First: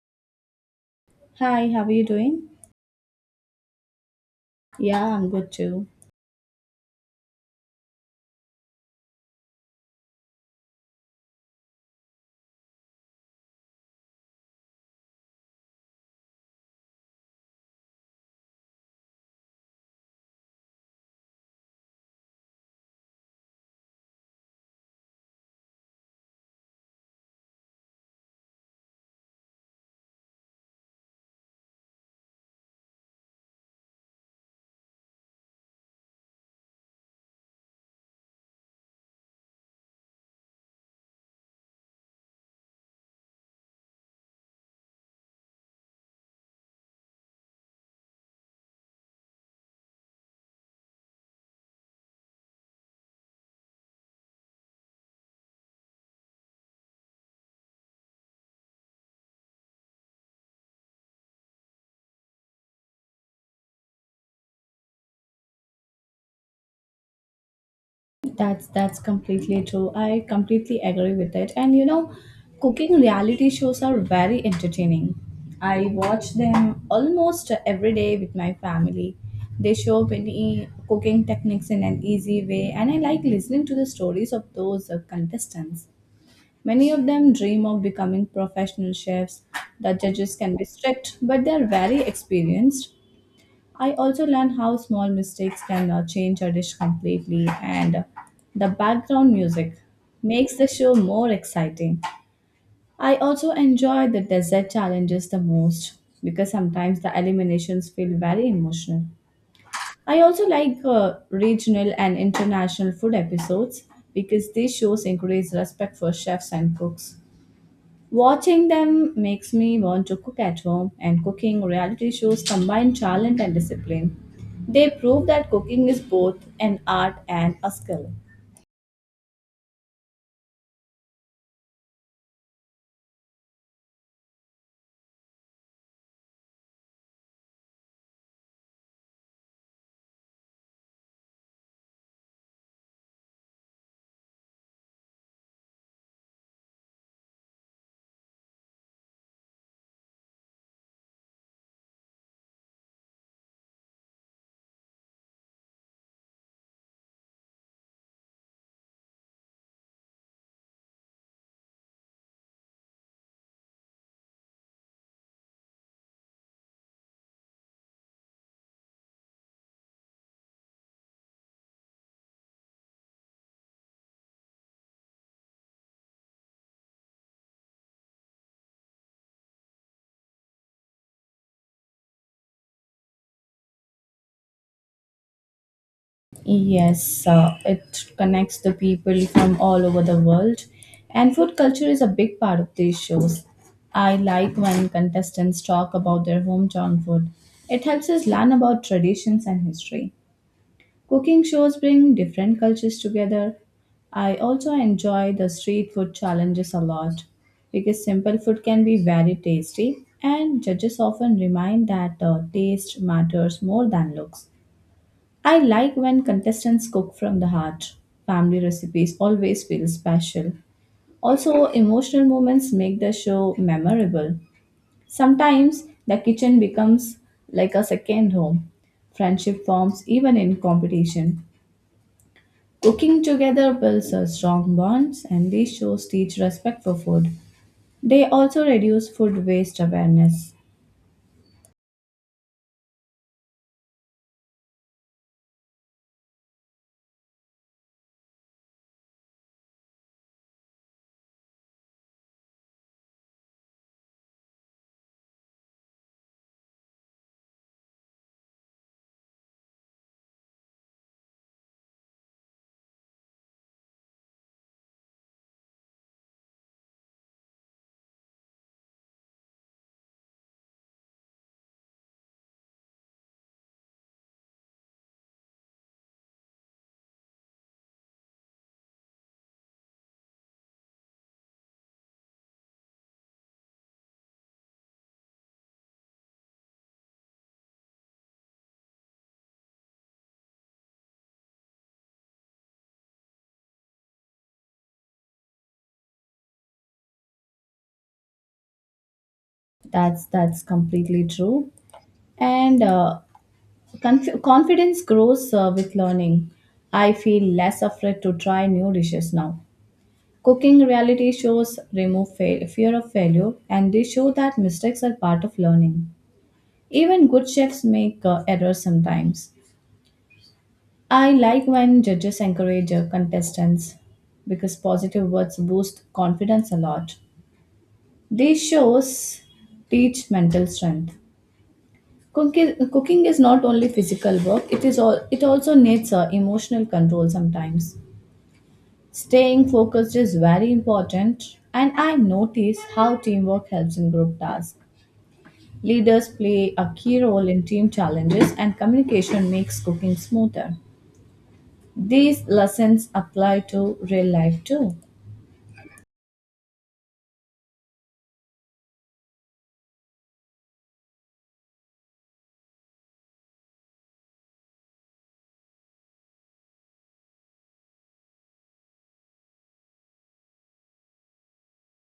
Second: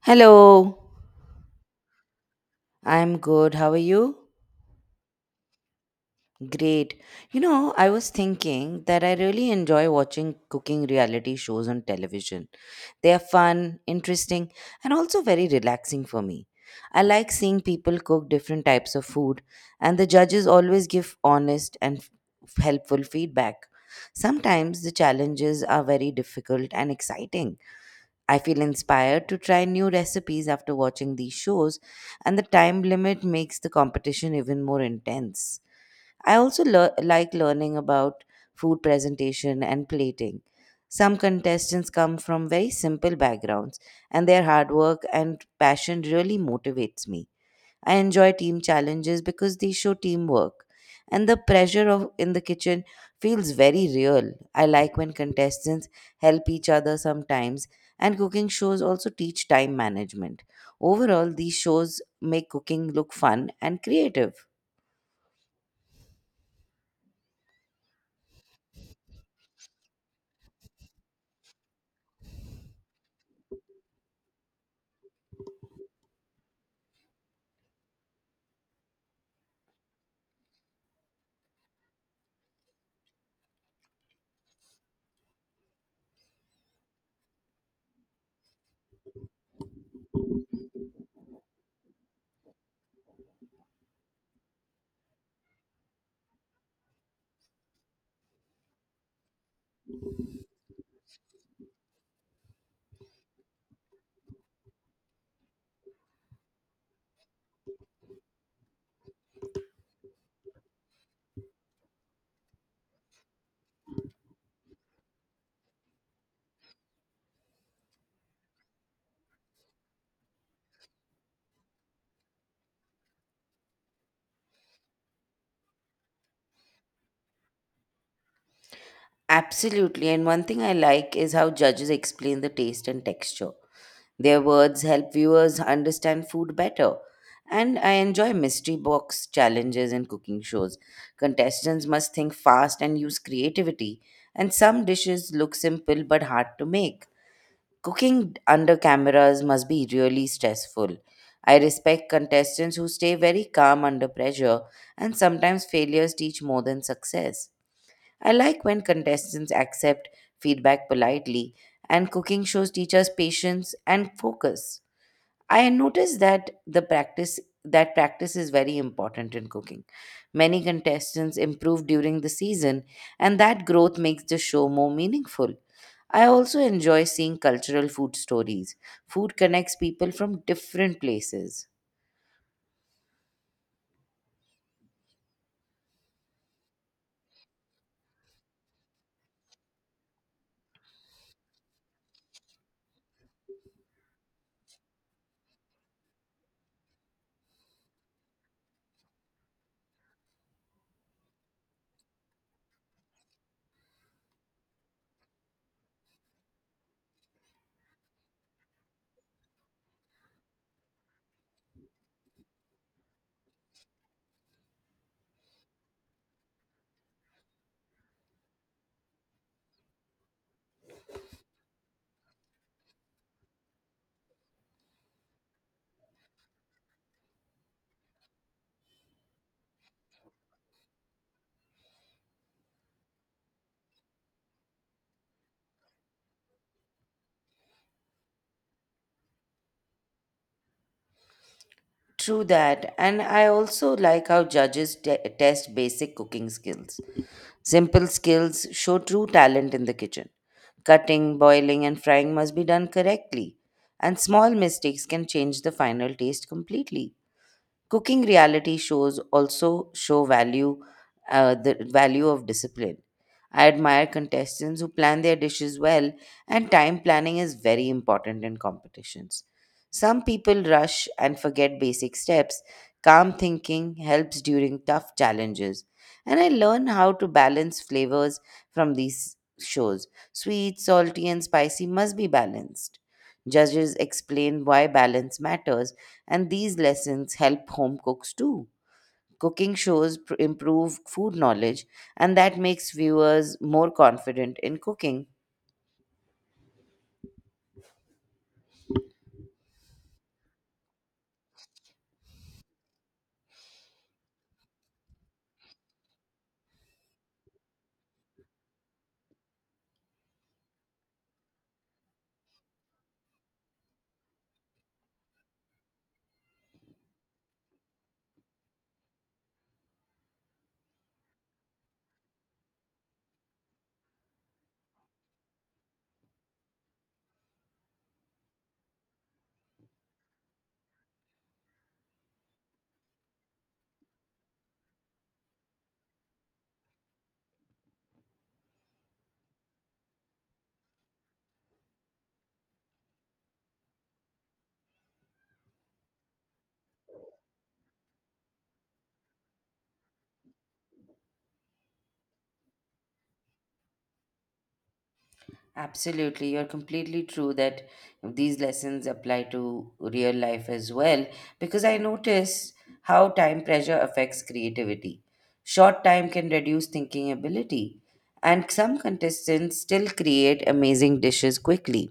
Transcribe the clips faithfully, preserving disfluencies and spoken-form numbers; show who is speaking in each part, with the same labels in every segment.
Speaker 1: Hello,
Speaker 2: Hi, how are you doing?
Speaker 1: I'm good. How are you?
Speaker 2: Yeah, I'm good too.
Speaker 1: Great. You know, I was thinking that I really enjoy watching cooking reality shows on television. They are fun, interesting, and also very relaxing for me. I like seeing people cook different types of food, and the judges always give honest and f- helpful feedback. Sometimes the challenges are very difficult and exciting, I feel inspired to try new recipes after watching these shows, and the time limit makes the competition even more intense. I also lear- like learning about food presentation and plating. Some contestants come from very simple backgrounds, and their hard work and passion really motivates me. I enjoy team challenges because they show teamwork, and the pressure of in the kitchen feels very real. I like when contestants help each other sometimes, and cooking shows also teach time management. Overall, these shows make cooking look fun and creative.
Speaker 2: That's that's completely true. I completely agree with it. And you know, cooking reality shows are very entertaining. I watch them almost every day with my family. They show many cooking techniques in an easy way, and I like listening to the stories of those uh, contestants. Many of them dream of becoming professional chefs. The judges can be strict, but they are very experienced. I also learned how small mistakes can uh, change a dish completely, and the background music makes the show more exciting. I also enjoy the dessert challenges the most because sometimes the eliminations feel very emotional. I also like uh, regional and international food episodes because these shows encourage respect for chefs and cooks. Watching them makes me want to cook at home, and cooking reality shows combine talent and discipline. They prove that cooking is both an art and a skill.
Speaker 1: Absolutely, and one thing I like is how judges explain the taste and texture. Their words help viewers understand food better. And I enjoy mystery box challenges and cooking shows. Contestants must think fast and use creativity. And some dishes look simple but hard to make. Cooking under cameras must be really stressful. I respect contestants who stay very calm under pressure, and sometimes failures teach more than success. I like when contestants accept feedback politely, and cooking shows teach us patience and focus. I noticed that the practice that practice is very important in cooking. Many contestants improve during the season and that growth makes the show more meaningful. I also enjoy seeing cultural food stories. Food connects people from different places.
Speaker 2: Yes, uh, it connects the people from all over the world, and food culture is a big part of these shows. I like when contestants talk about their hometown food. It helps us learn about traditions and history. Cooking shows bring different cultures together. I also enjoy the street food challenges a lot because simple food can be very tasty, and judges often remind that uh, taste matters more than looks. I like when contestants cook from the heart. Family recipes always feel special. Also, emotional moments make the show memorable. Sometimes the kitchen becomes like a second home. Friendship forms even in competition. Cooking together builds a strong bonds, and these shows teach respect for food. They also reduce food waste awareness.
Speaker 1: True that, and I also like how judges te- test basic cooking skills. Simple skills show true talent in the kitchen. Cutting, boiling, and frying must be done correctly, and small mistakes can change the final taste completely. Cooking reality shows also show value, uh, the value of discipline. I admire contestants who plan their dishes well, and time planning is very important in competitions. Some people rush and forget basic steps. Calm thinking helps during tough challenges. And I learn how to balance flavors from these shows. Sweet, salty, and spicy must be balanced. Judges explain why balance matters and these lessons help home cooks too. Cooking shows pr- improve food knowledge, and that makes viewers more confident in cooking.
Speaker 2: That's that's completely true. And uh, conf- confidence grows uh, with learning. I feel less afraid to try new dishes now. Cooking reality shows remove fa- fear of failure, and they show that mistakes are part of learning. Even good chefs make uh, errors sometimes. I like when judges encourage uh, contestants because positive words boost confidence a lot. These shows teach mental strength. Cooking, cooking is not only physical work; it is all. It also needs uh, emotional control sometimes. Staying focused is very important, and I notice how teamwork helps in group tasks. Leaders play a key role in team challenges, and communication makes cooking smoother. These lessons apply to real life too.
Speaker 1: Absolutely, you're completely true that these lessons apply to real life as well because I notice how time pressure affects creativity. Short time can reduce thinking ability, and some contestants still create amazing dishes quickly.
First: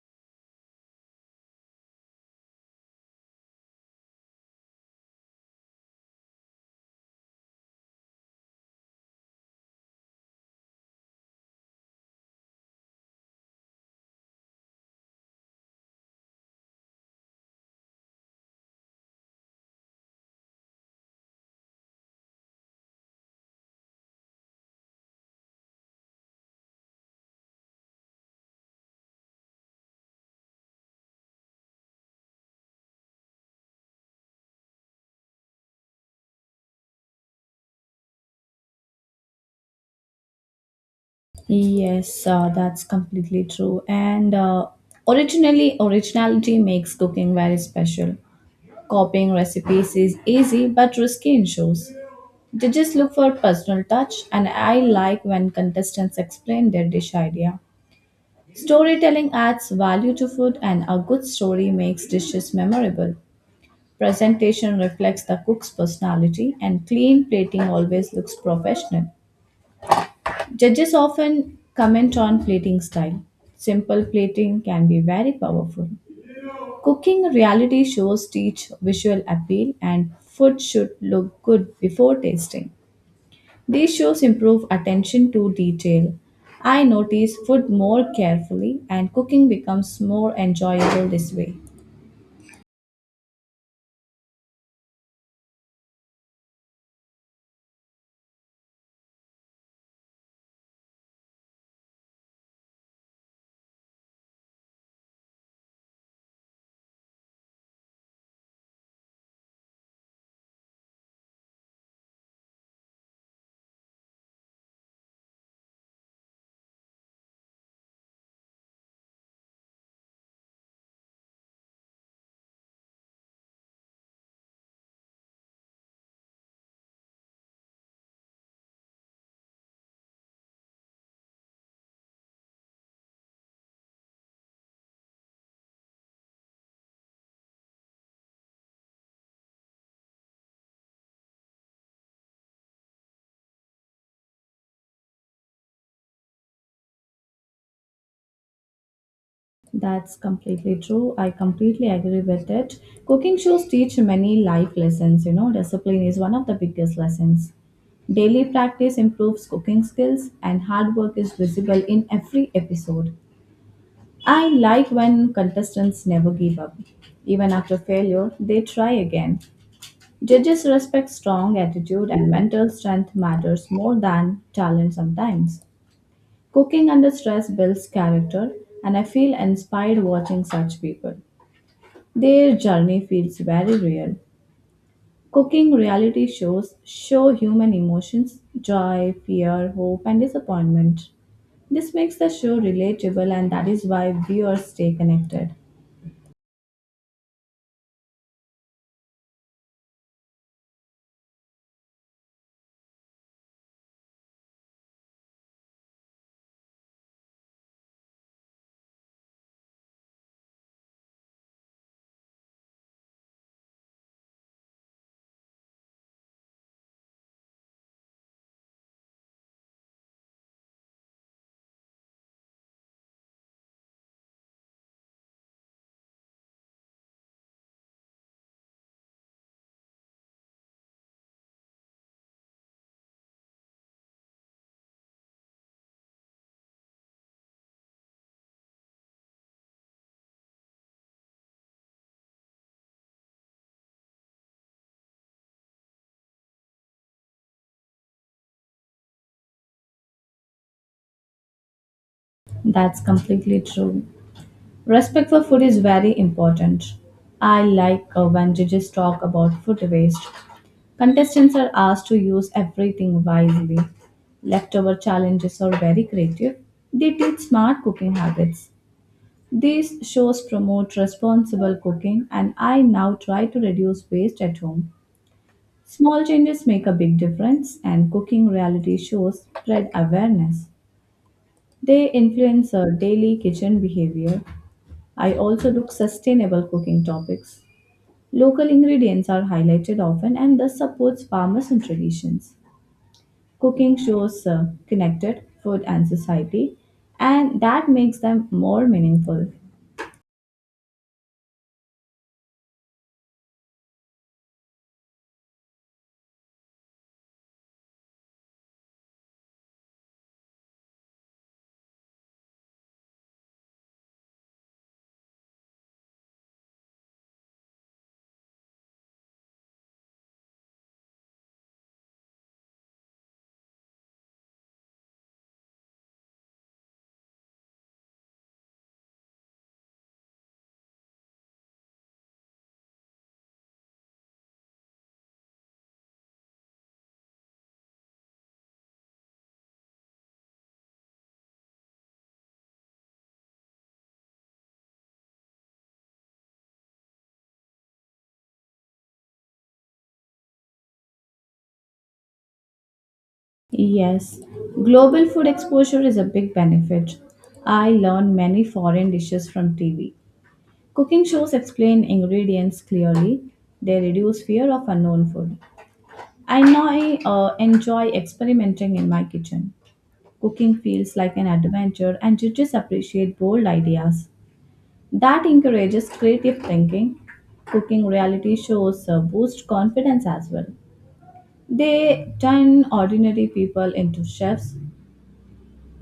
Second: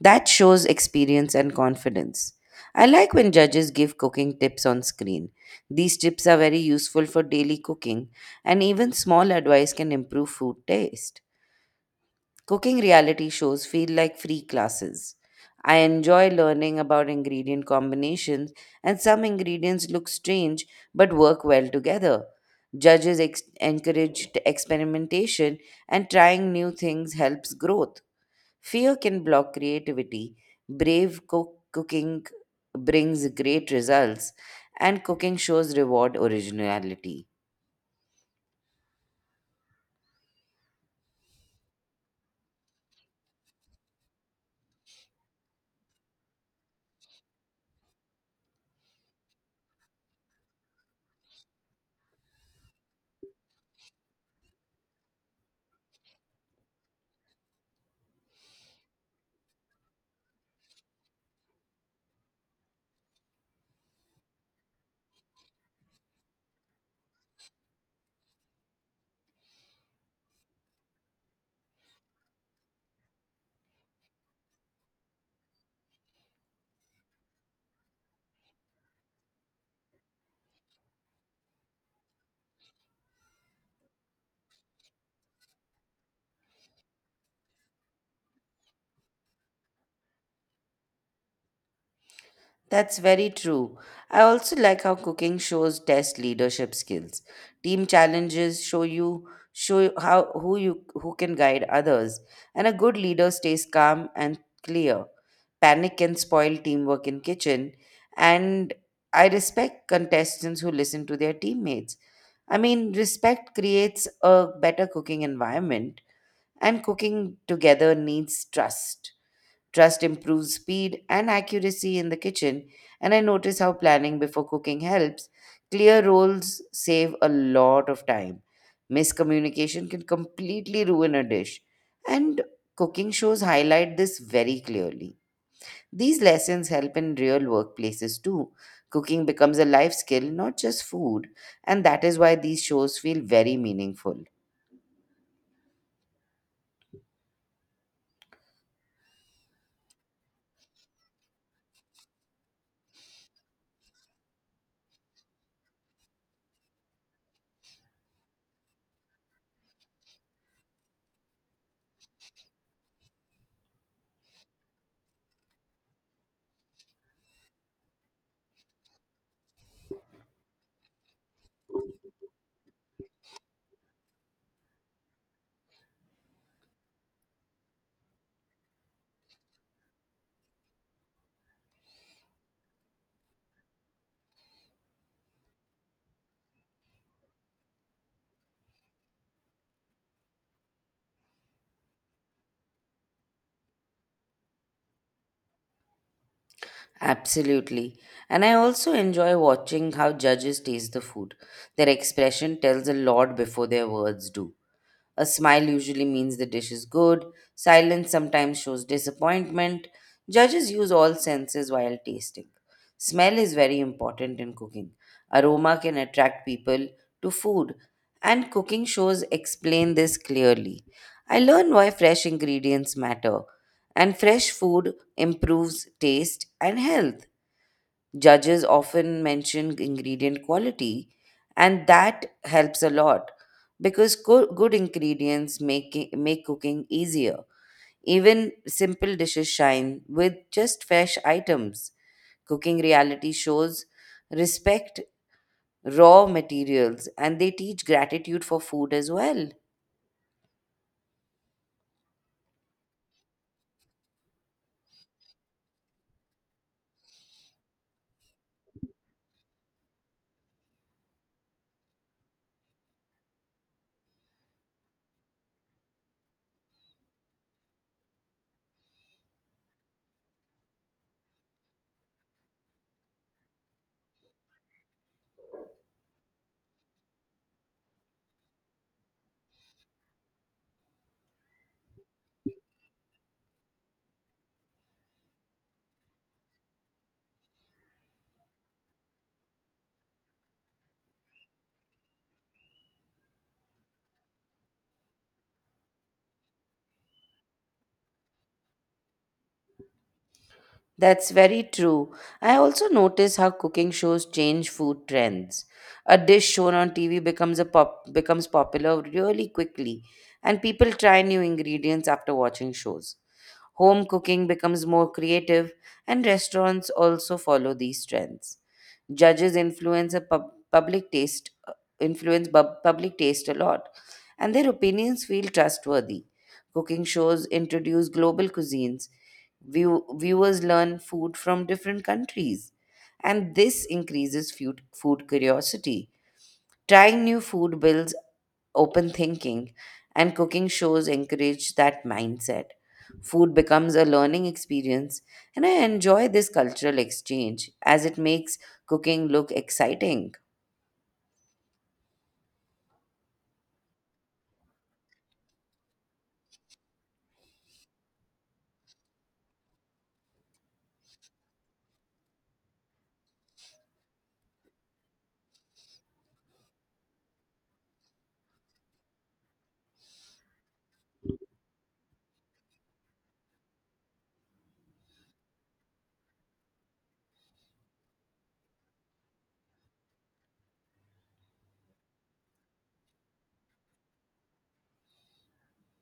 Speaker 1: That shows experience and confidence. I like when judges give cooking tips on screen. These tips are very useful for daily cooking, and even small advice can improve food taste. Cooking reality shows feel like free classes. I enjoy learning about ingredient combinations, and some ingredients look strange but work well together. Judges ex- encourage experimentation, and trying new things helps growth. Fear can block creativity. Brave cook- cooking brings great results, and cooking shows reward originality.
Speaker 2: Yes, uh, that's completely true. And uh, originally, originality makes cooking very special. Copying recipes is easy but risky in shows. They just look for personal touch, and I like when contestants explain their dish idea. Storytelling adds value to food, and a good story makes dishes memorable. Presentation reflects the cook's personality, and clean plating always looks professional. Judges often comment on plating style. Simple plating can be very powerful. Cooking reality shows teach visual appeal, and food should look good before tasting. These shows improve attention to detail. I notice food more carefully, and cooking becomes more enjoyable this way.
Speaker 1: That's very true. I also like how cooking shows test leadership skills. Team challenges show you show you how who you who can guide others, and a good leader stays calm and clear. Panic can spoil teamwork in kitchen, and I respect contestants who listen to their teammates. I mean, respect creates a better cooking environment, and cooking together needs trust. Trust improves speed and accuracy in the kitchen, and I notice how planning before cooking helps. Clear roles save a lot of time. Miscommunication can completely ruin a dish, and cooking shows highlight this very clearly. These lessons help in real workplaces too. Cooking becomes a life skill, not just food, and that is why these shows feel very meaningful.
Speaker 2: That's completely true. I completely agree with it. Cooking shows teach many life lessons, you know. Discipline is one of the biggest lessons. Daily practice improves cooking skills, and hard work is visible in every episode. I like when contestants never give up. Even after failure, they try again. Judges respect strong attitude, and mental strength matters more than talent sometimes. Cooking under stress builds character, and I feel inspired watching such people. Their journey feels very real. Cooking reality shows show human emotions, joy, fear, hope, and disappointment. This makes the show relatable, and that is why viewers stay connected.
Speaker 1: Absolutely. And I also enjoy watching how judges taste the food. Their expression tells a lot before their words do. A smile usually means the dish is good. Silence sometimes shows disappointment. Judges use all senses while tasting. Smell is very important in cooking. Aroma can attract people to food, and cooking shows explain this clearly. I learned why fresh ingredients matter, and fresh food improves taste and health. Judges often mention ingredient quality, and that helps a lot because co- good ingredients make, it- make cooking easier. Even simple dishes shine with just fresh items. Cooking reality shows respect raw materials and they teach gratitude for food as well.
Speaker 2: That's completely true. Respect for food is very important. I like uh, when judges talk about food waste. Contestants are asked to use everything wisely. Leftover challenges are very creative. They teach smart cooking habits. These shows promote responsible cooking, and I now try to reduce waste at home. Small changes make a big difference, and cooking reality shows spread awareness. They influence our daily kitchen behavior. I also look sustainable cooking topics. Local ingredients are highlighted often, and thus supports farmers and traditions. Cooking shows uh, connected food and society, and that makes them more meaningful.
Speaker 1: That's very true. I also notice how cooking shows change food trends. A dish shown on T V becomes a pop becomes popular really quickly, and people try new ingredients after watching shows. Home cooking becomes more creative, and restaurants also follow these trends. Judges influence a pub- public taste, uh, influence bub- public taste a lot, and their opinions feel trustworthy. Cooking shows introduce global cuisines. View- viewers learn food from different countries, and this increases food, food curiosity. Trying new food builds open thinking, and cooking shows encourage that mindset. Food becomes a learning experience, and I enjoy this cultural exchange as it makes cooking look exciting.
Speaker 2: Yes, global food exposure is a big benefit. I learn many foreign dishes from T V. Cooking shows explain ingredients clearly. They reduce fear of unknown food. I now uh, enjoy experimenting in my kitchen. Cooking feels like an adventure, and judges appreciate bold ideas. That encourages creative thinking. Cooking reality shows uh, boost confidence as well. They turn ordinary people into chefs.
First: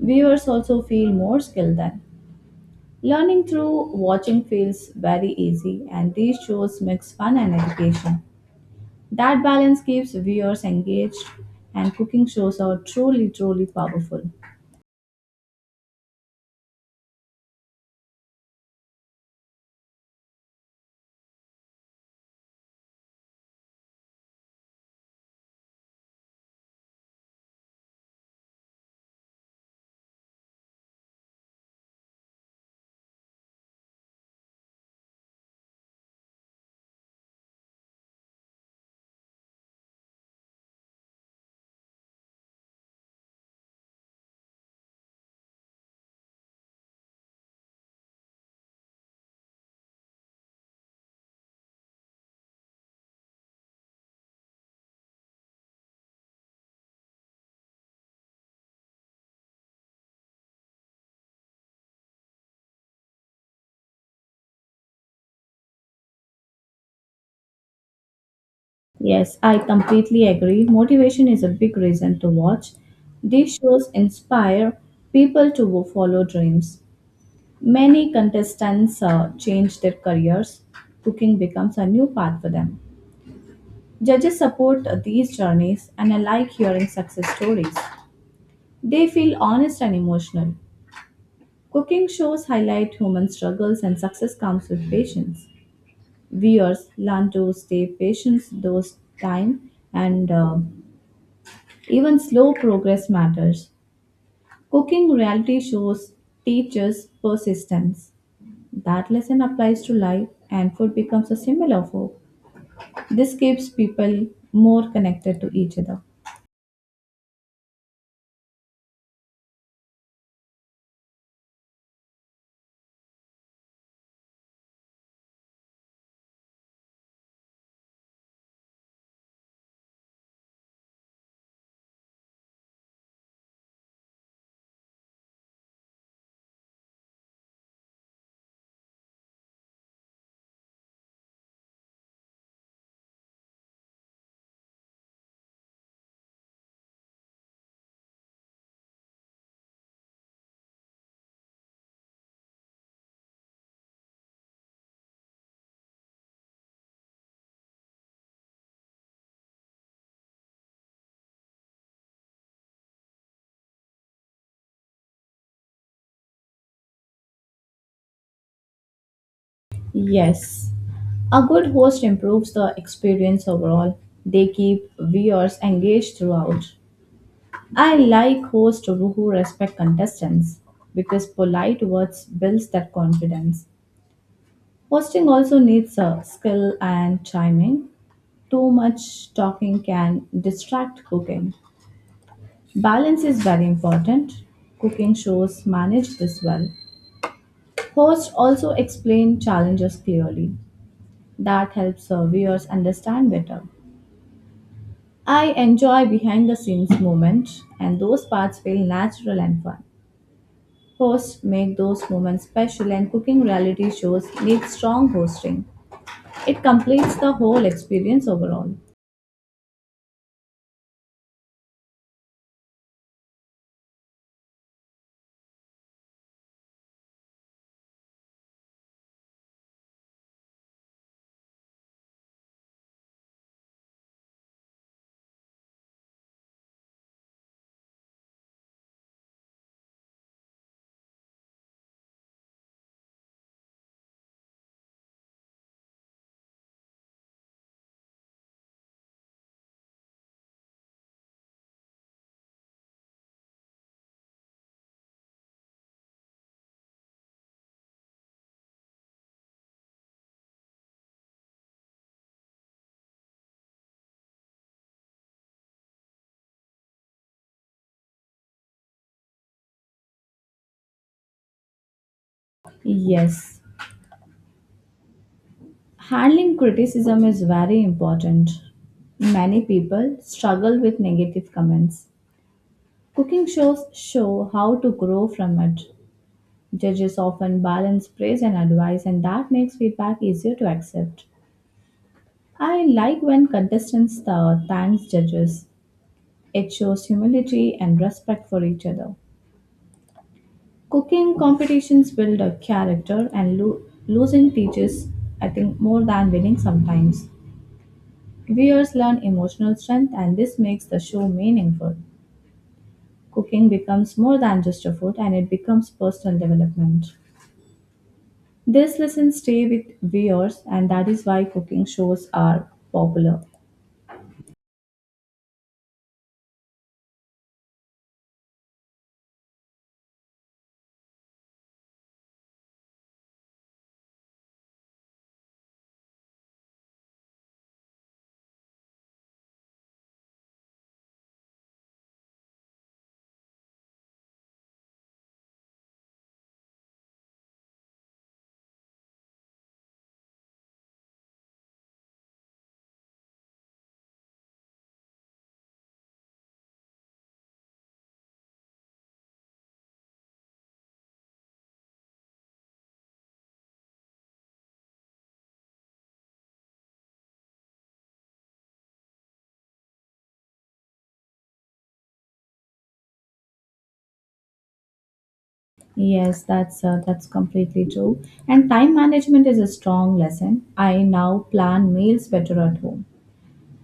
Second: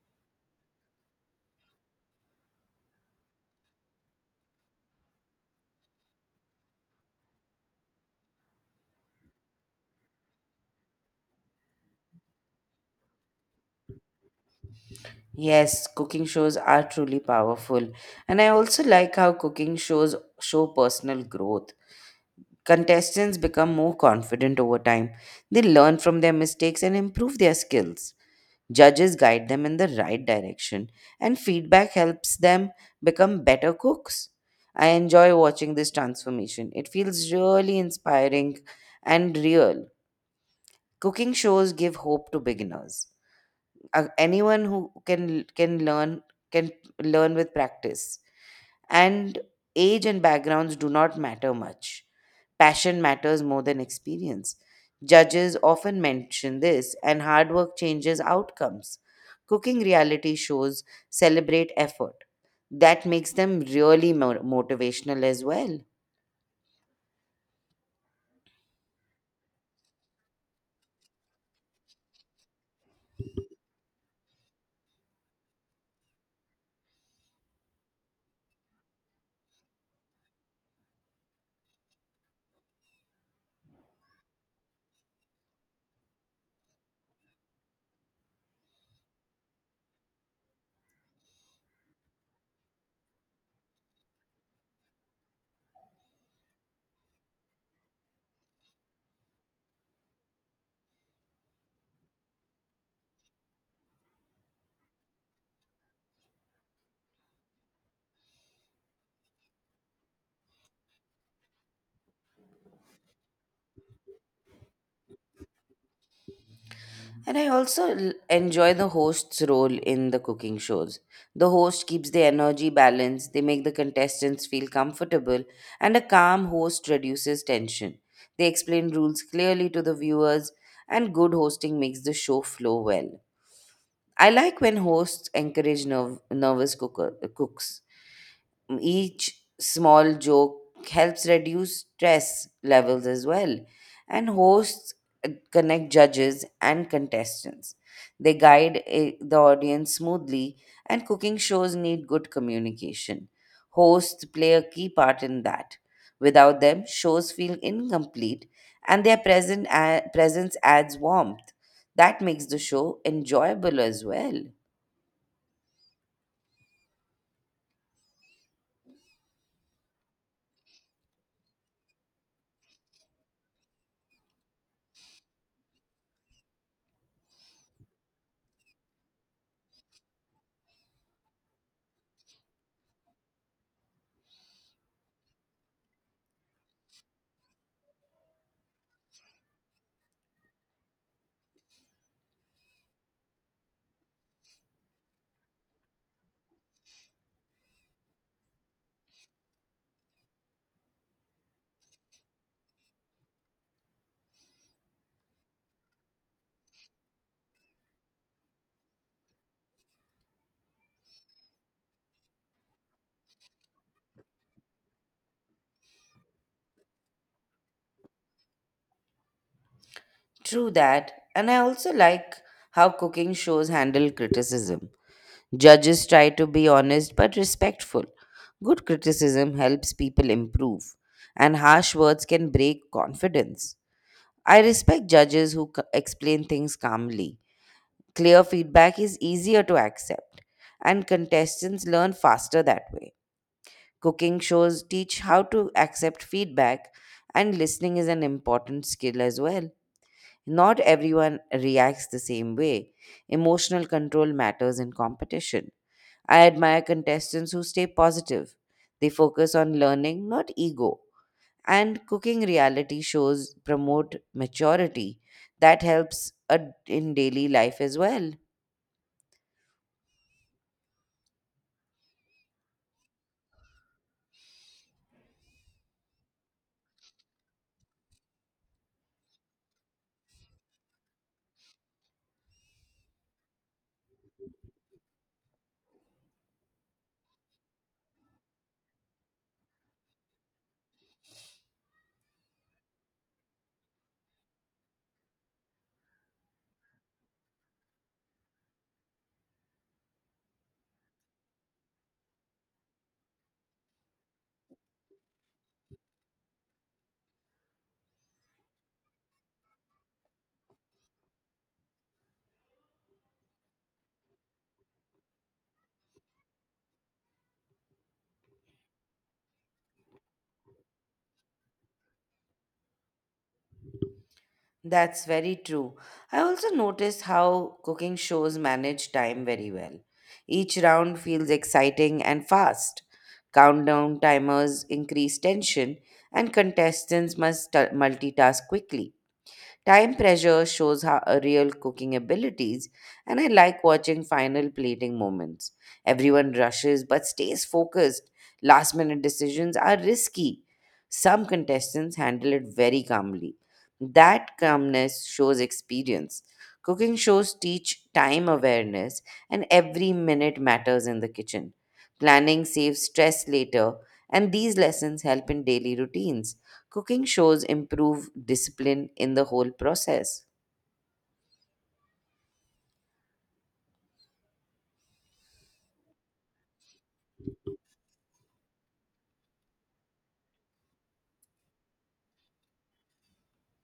Speaker 2: Viewers also feel more skilled then. Learning through watching feels very easy, and these shows mix fun and education. That balance keeps viewers engaged, and cooking shows are truly, truly powerful.
Speaker 1: Yes, cooking shows are truly powerful, and I also like how cooking shows show personal growth. Contestants become more confident over time. They learn from their mistakes and improve their skills. Judges guide them in the right direction, and feedback helps them become better cooks. I enjoy watching this transformation. It feels really inspiring and real. Cooking shows give hope to beginners. Uh, anyone who can can learn can learn with practice. And age and backgrounds do not matter much. Passion matters more than experience. Judges often mention this, and hard work changes outcomes. Cooking reality shows celebrate effort. That makes them really mo- motivational as well.
Speaker 2: Yes, I completely agree. Motivation is a big reason to watch. These shows inspire people to follow dreams. Many contestants uh, change their careers. Cooking becomes a new path for them. Judges support these journeys, and I like hearing success stories. They feel honest and emotional. Cooking shows highlight human struggles, and success comes with patience. Viewers learn to stay patient those time, and uh, even slow progress matters. Cooking reality shows teaches persistence. That lesson applies to life, and food becomes a symbol of hope. This keeps people more connected to each other.
Speaker 1: And I also l- enjoy the host's role in the cooking shows. The host keeps the energy balanced, they make the contestants feel comfortable, and a calm host reduces tension. They explain rules clearly to the viewers, and good hosting makes the show flow well. I like when hosts encourage nerv- nervous cooker- cooks, each small joke helps reduce stress levels as well, and hosts uh, connect judges and contestants. They guide uh, the audience smoothly, and cooking shows need good communication. Hosts play a key part in that. Without them shows feel incomplete, and their present a- presence adds warmth that makes the show enjoyable as well.
Speaker 2: Yes, a good host improves the experience overall. They keep viewers engaged throughout. I like hosts who respect contestants because polite words builds that confidence. Hosting also needs a skill and timing. Too much talking can distract cooking. Balance is very important. Cooking shows manage this well. Hosts also explain challenges clearly. That helps our viewers understand better. I enjoy behind the scenes moments, and those parts feel natural and fun. Hosts make those moments special, and cooking reality shows need strong hosting. It completes the whole experience overall.
Speaker 1: True that. And I also like how cooking shows handle criticism. Judges try to be honest but respectful. Good criticism helps people improve, and harsh words can break confidence. I respect judges who c- explain things calmly. Clear feedback is easier to accept, and contestants learn faster that way. Cooking shows teach how to accept feedback, and listening is an important skill as well. Not everyone reacts the same way. Emotional control matters in competition. I admire contestants who stay positive. They focus on learning, not ego. And cooking reality shows promote maturity. That helps uh, in daily life as well.
Speaker 2: Yes, handling criticism is very important. Many people struggle with negative comments. Cooking shows show how to grow from it. Judges often balance praise and advice, and that makes feedback easier to accept. I like when contestants uh, thanks judges. It shows humility and respect for each other. Cooking competitions build a character, and lo- losing teaches, I think, more than winning sometimes. Viewers learn emotional strength, and this makes the show meaningful. Cooking becomes more than just a food, and it becomes personal development. This lessons stay with viewers, and that is why cooking shows are popular.
Speaker 1: That's very true. I also noticed how cooking shows manage time very well. Each round feels exciting and fast. Countdown timers increase tension, and contestants must ta- multitask quickly. Time pressure shows how uh, real cooking abilities, and I like watching final plating moments. Everyone rushes but stays focused. Last minute decisions are risky. Some contestants handle it very calmly. That calmness shows experience. Cooking shows teach time awareness, and every minute matters in the kitchen. Planning saves stress later, and these lessons help in daily routines. Cooking shows improve discipline in the whole process.
Speaker 2: Yes, that's uh, that's completely true. And time management is a strong lesson. I now plan meals better at home.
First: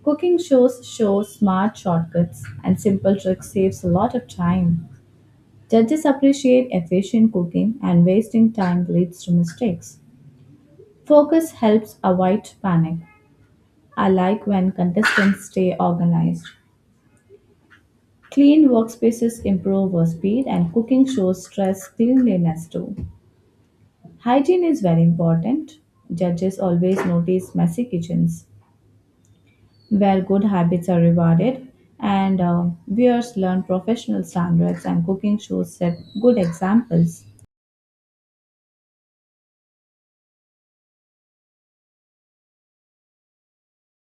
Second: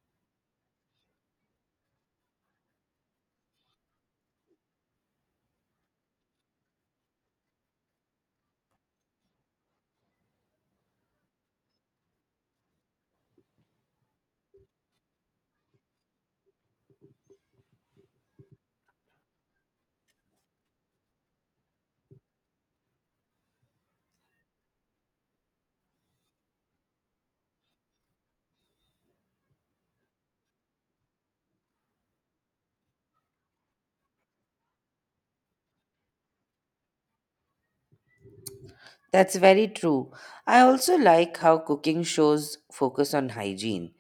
Speaker 2: Cooking shows show smart shortcuts, and simple tricks saves a lot of time. Judges appreciate efficient cooking, and wasting time leads to mistakes. Focus helps avoid panic. I like when contestants stay organized. Clean workspaces improve our speed, and cooking shows stress cleanliness too. Hygiene is very important. Judges always notice messy kitchens where good habits are rewarded, and uh, viewers learn professional standards, and cooking shows set good examples.
Speaker 1: That's very true. I also like how cooking shows focus on hygiene.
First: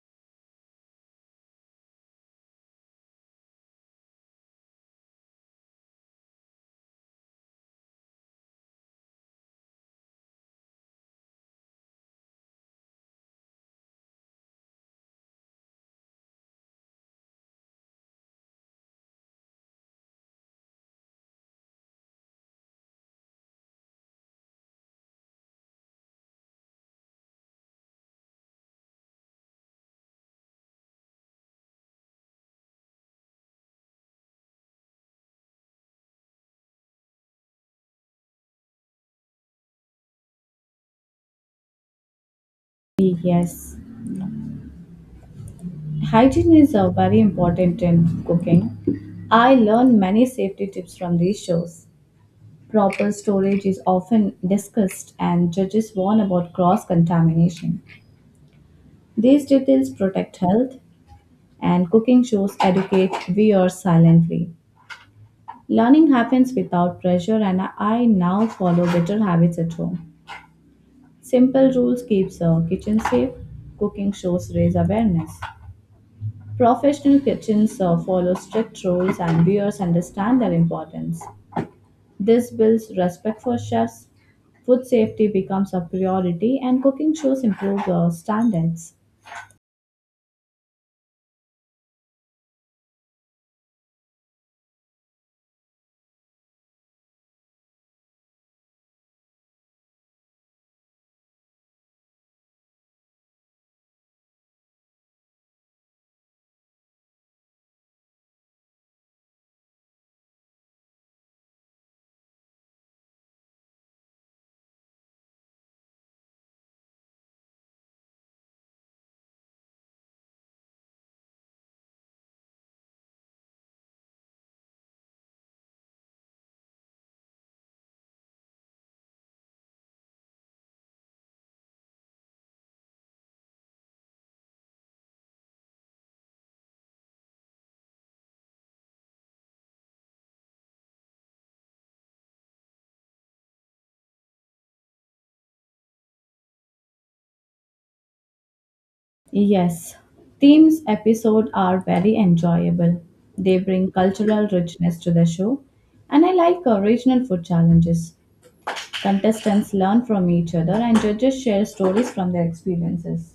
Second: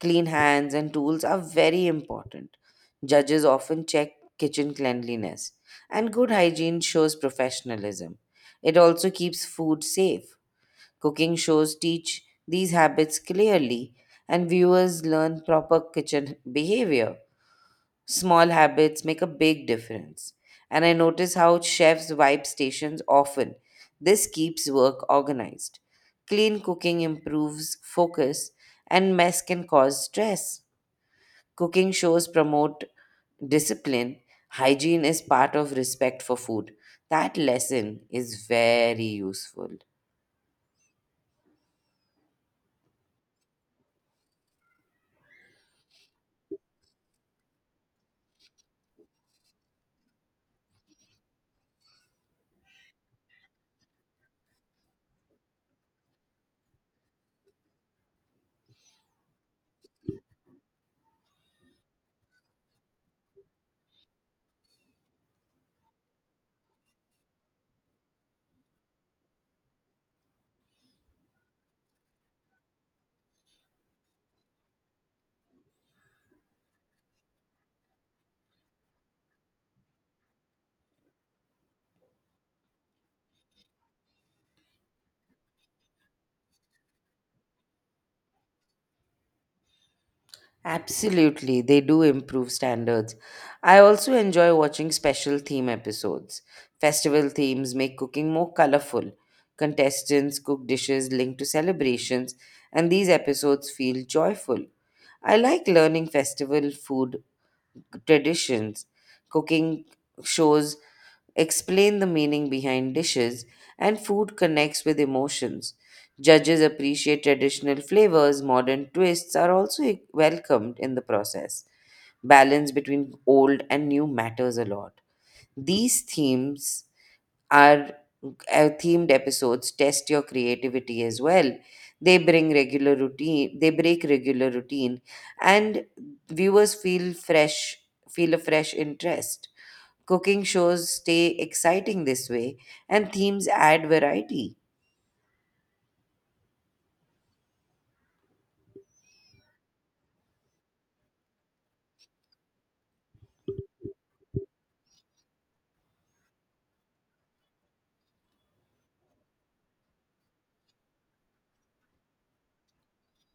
Speaker 1: Clean hands and tools are very important. Judges often check kitchen cleanliness, and good hygiene shows professionalism. It also keeps food safe. Cooking shows teach these habits clearly, and viewers learn proper kitchen behavior. Small habits make a big difference. And I notice how chefs wipe stations often. This keeps work organized. Clean cooking improves focus, and mess can cause stress. Cooking shows promote discipline. Hygiene is part of respect for food. That lesson is very useful.
Speaker 2: Yes, hygiene is uh, very important in cooking. I learn many safety tips from these shows. Proper storage is often discussed, and judges warn about cross contamination. These details protect health, and cooking shows educate viewers silently. Learning happens without pressure, and I now follow better habits at home. Simple rules keeps a kitchen safe. Cooking shows raise awareness. Professional kitchens uh, follow strict rules, and viewers understand their importance. This builds respect for chefs. Food safety becomes a priority, and cooking shows improve uh, standards.
Speaker 1: Absolutely, they do improve standards. I also enjoy watching special theme episodes. Festival themes make cooking more colorful. Contestants cook dishes linked to celebrations, and these episodes feel joyful. I like learning festival food traditions, cooking shows explain the meaning behind dishes, and food connects with emotions. Judges appreciate traditional flavors, modern twists are also e- welcomed in the process. Balance between old and new matters a lot. These themes our uh, themed episodes test your creativity as well. They bring regular routine, they break regular routine, and viewers feel fresh, feel a fresh interest. Cooking shows stay exciting this way, and themes add variety.
Speaker 2: Yes, themes episodes are very enjoyable. They bring cultural richness to the show, and I like uh, regional food challenges. Contestants learn from each other, and judges share stories from their experiences.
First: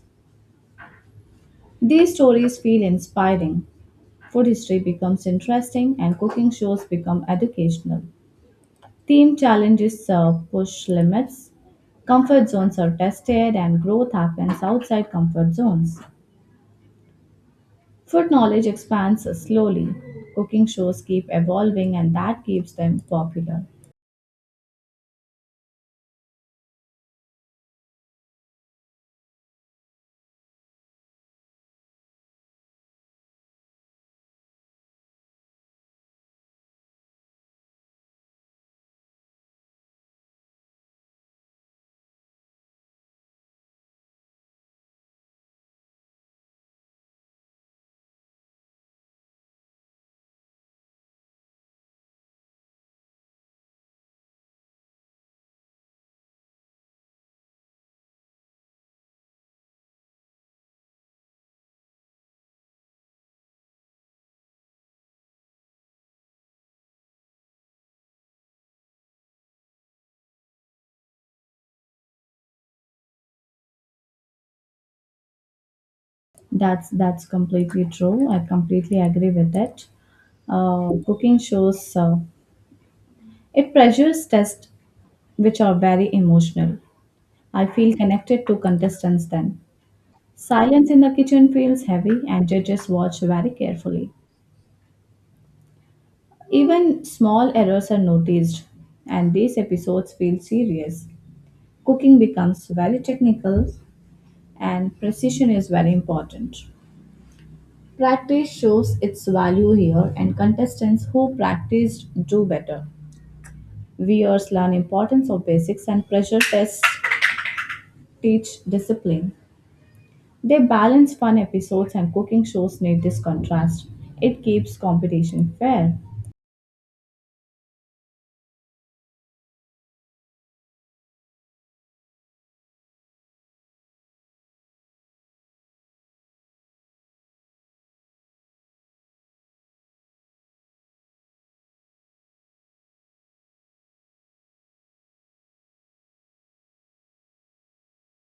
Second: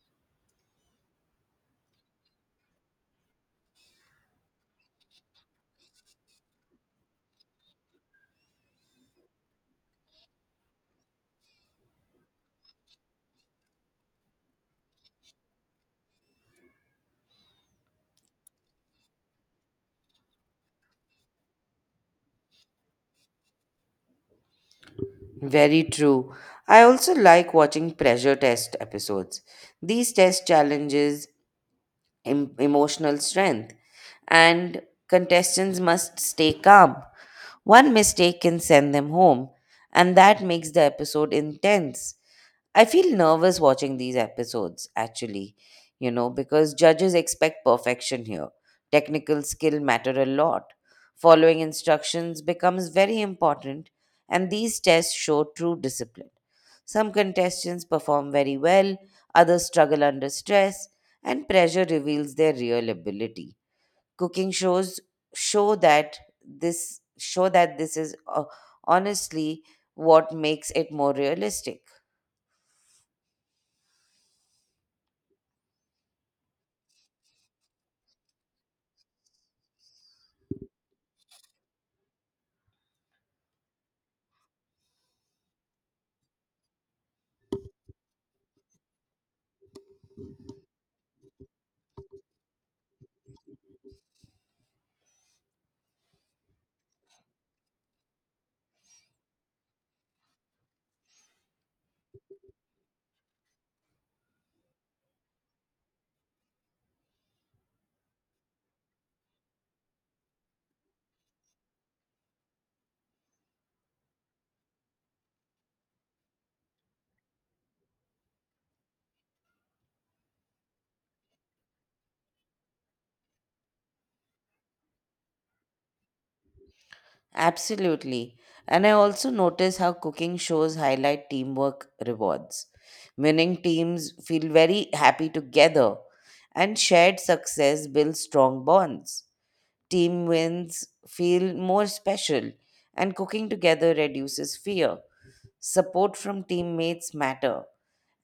Speaker 2: These stories feel inspiring. Food history becomes interesting, and cooking shows become educational. Theme challenges uh, push limits, comfort zones are tested, and growth happens outside comfort zones. Food knowledge expands slowly. Cooking shows keep evolving, and that keeps them popular.
Speaker 1: Very true. I also like watching pressure test episodes. These test challenges em- emotional strength, and contestants must stay calm. One mistake can send them home, and that makes the episode intense. I feel nervous watching these episodes, actually, you know, because judges expect perfection here. Technical skill matter a lot. Following instructions becomes very important, and these tests show true discipline. Some contestants perform very well, others struggle under stress, and pressure reveals their real ability. Cooking shows show that this show that this is uh, honestly what makes it more realistic.
Speaker 2: That's that's completely true. I completely agree with it. Uh, cooking shows uh, it pressures tests which are very emotional. I feel connected to contestants then. Silence in the kitchen feels heavy, and judges watch very carefully. Even small errors are noticed, and these episodes feel serious. Cooking becomes very technical, and precision is very important. Practice shows its value here, and contestants who practiced do better. Viewers learn importance of basics, and pressure tests teach discipline. They balance fun episodes, and cooking shows need this contrast. It keeps competition fair.
Speaker 1: Absolutely, and I also notice how cooking shows highlight teamwork rewards. Winning teams feel very happy together, and shared success builds strong bonds. Team wins feel more special, and cooking together reduces fear. Support from teammates matter,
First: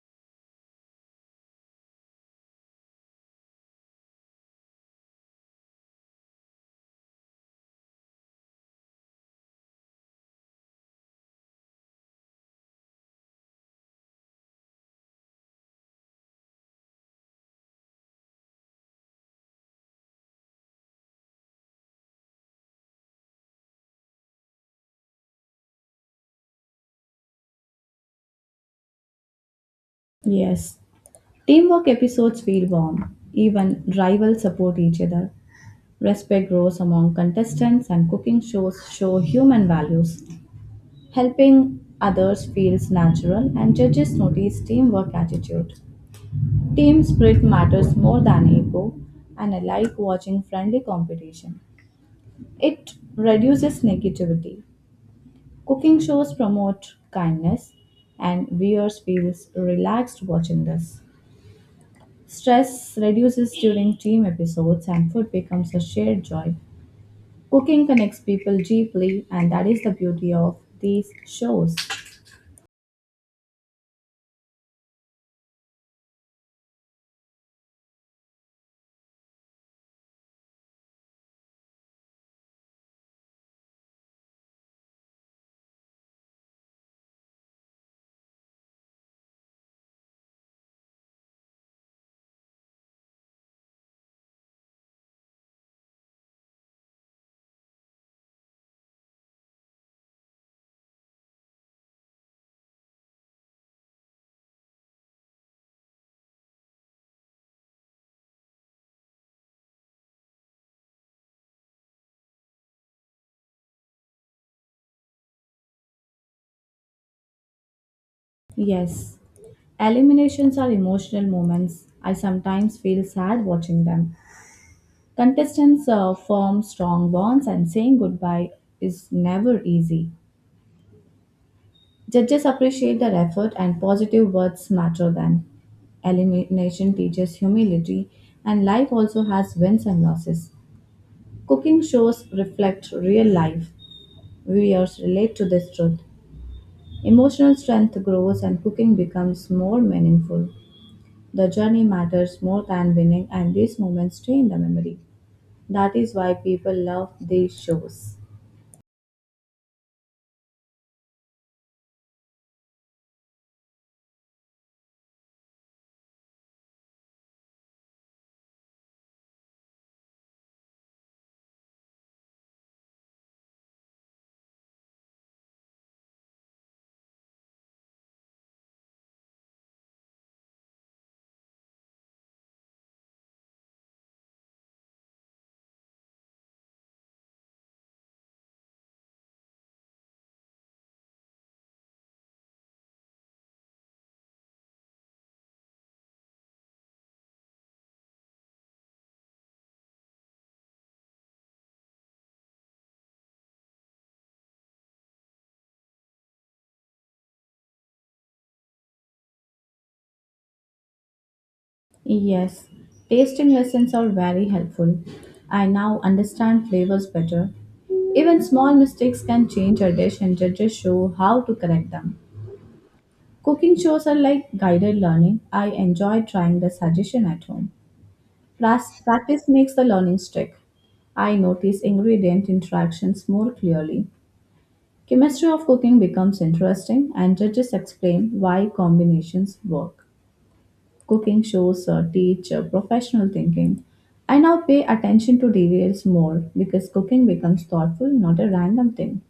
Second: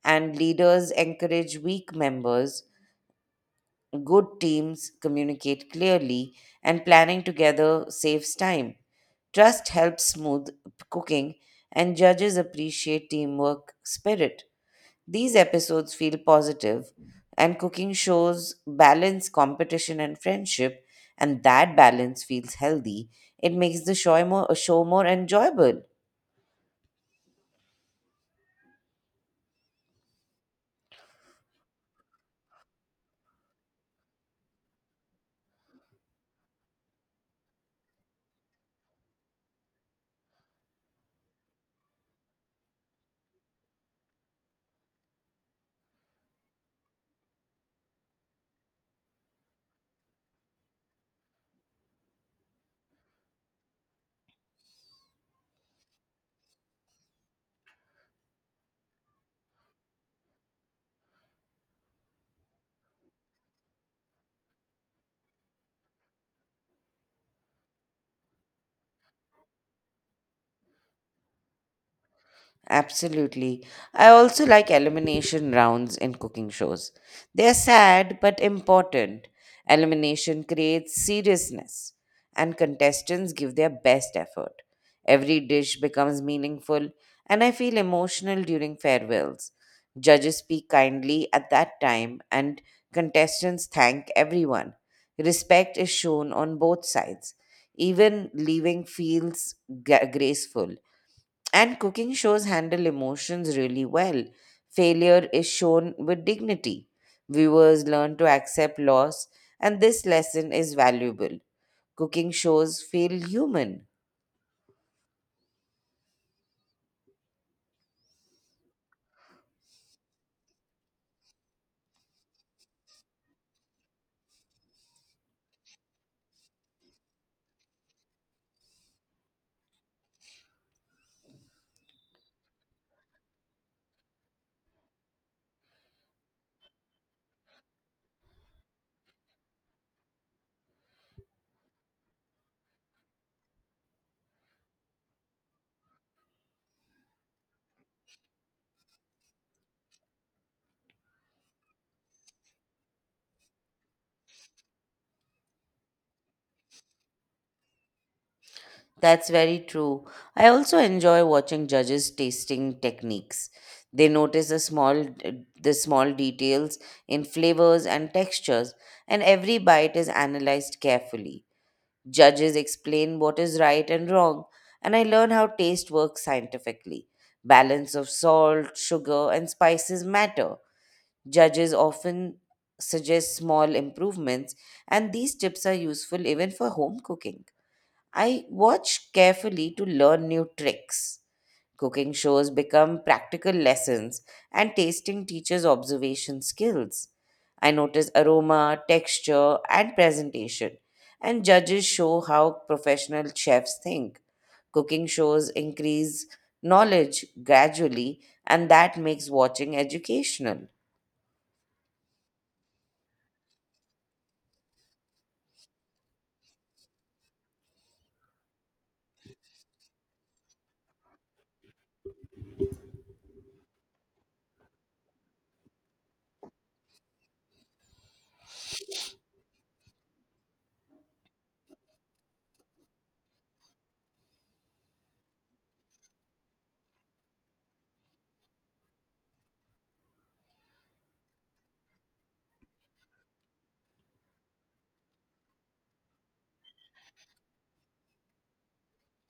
Speaker 1: and leaders encourage weak members. Good teams communicate clearly, and planning together saves time. Trust helps smooth cooking, and judges appreciate teamwork spirit. These episodes feel positive, and cooking shows balance, competition, and friendship, and that balance feels healthy. It makes the show more, show more enjoyable.
Speaker 2: Yes, teamwork episodes feel warm. Even rivals support each other. Respect grows among contestants, and cooking shows show human values. Helping others feels natural, and judges notice teamwork attitude. Team spirit matters more than ego, and I like watching friendly competition. It reduces negativity. Cooking shows promote kindness, and viewers feels relaxed watching this. Stress reduces during team episodes, and food becomes a shared joy. Cooking connects people deeply, and that is the beauty of these shows.
Speaker 1: Absolutely. I also like elimination rounds in cooking shows. They're sad but important. Elimination creates seriousness, and contestants give their best effort. Every dish becomes meaningful, and I feel emotional during farewells. Judges speak kindly at that time, and contestants thank everyone. Respect is shown on both sides. Even leaving feels gra- graceful, and cooking shows handle emotions really well. Failure is shown with dignity. Viewers learn to accept loss, and this lesson is valuable. Cooking shows feel human.
Speaker 2: Yes, eliminations are emotional moments. I sometimes feel sad watching them. Contestants uh, form strong bonds, and saying goodbye is never easy. Judges appreciate their effort, and positive words matter then. Elimination teaches humility, and life also has wins and losses. Cooking shows reflect real life. Viewers relate to this truth. Emotional strength grows, and cooking becomes more meaningful. The journey matters more than winning, and these moments stay in the memory. That is why people love these shows.
Speaker 1: That's very true. I also enjoy watching judges tasting techniques. They notice the small the small details in flavors and textures, and every bite is analyzed carefully. Judges explain what is right and wrong, and I learn how taste works scientifically. Balance of salt, sugar, and spices matter. Judges often suggest small improvements, and these tips are useful even for home cooking. I watch carefully to learn new tricks. Cooking shows become practical lessons, and tasting teaches observation skills. I notice aroma, texture, and presentation, and judges show how professional chefs think. Cooking shows increase knowledge gradually, and that makes watching educational.
Speaker 2: Yes, tasting lessons are very helpful. I now understand flavors better. Even small mistakes can change a dish, and judges show how to correct them. Cooking shows are like guided learning. I enjoy trying the suggestion at home. Pras- Practice makes the learning stick. I notice ingredient interactions more clearly. Chemistry of cooking becomes interesting, and judges explain why combinations work. Cooking shows uh, teach uh, professional thinking. I now pay attention to details more because cooking becomes thoughtful, not a random thing.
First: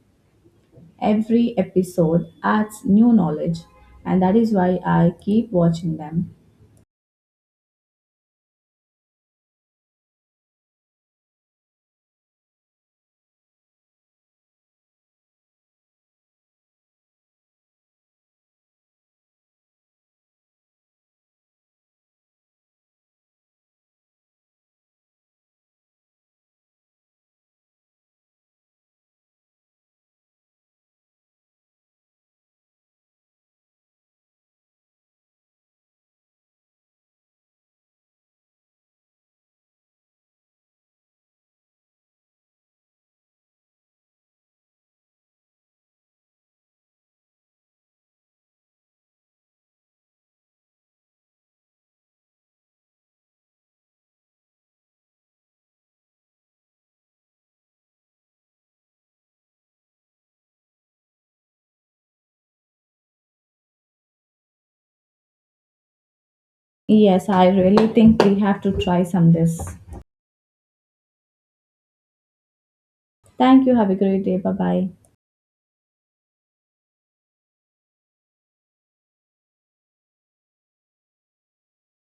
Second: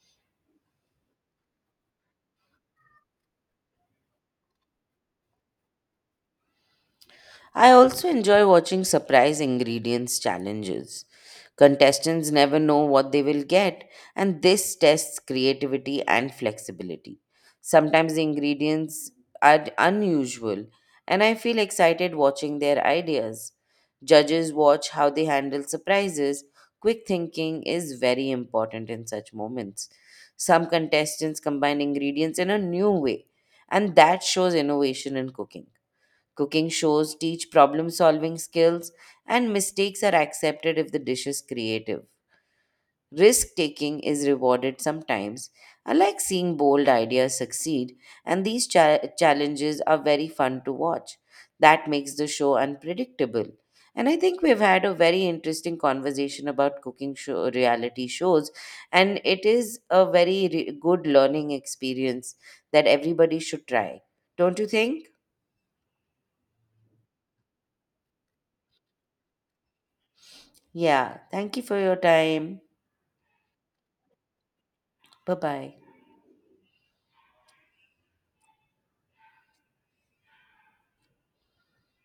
Speaker 2: Every episode adds new knowledge, and that is why I keep watching them.
Speaker 1: I also enjoy watching surprise ingredients challenges. Contestants never know what they will get, and this tests creativity and flexibility. Sometimes the ingredients are unusual, and I feel excited watching their ideas. Judges watch how they handle surprises. Quick thinking is very important in such moments. Some contestants combine ingredients in a new way, and that shows innovation in cooking. Cooking shows teach problem solving skills, and mistakes are accepted if the dish is creative. Risk taking is rewarded sometimes. I like seeing bold ideas succeed, and these cha- challenges are very fun to watch. That makes the show unpredictable. And I think we've had a very interesting conversation about cooking show reality shows, and it is a very re- good learning experience that everybody should try. Don't you think?
Speaker 2: Yes, I really think we have to try some this.
Speaker 1: Yeah. Thank you for your time.
Speaker 2: Thank you. Have a great day. Bye bye.
Speaker 1: Bye bye.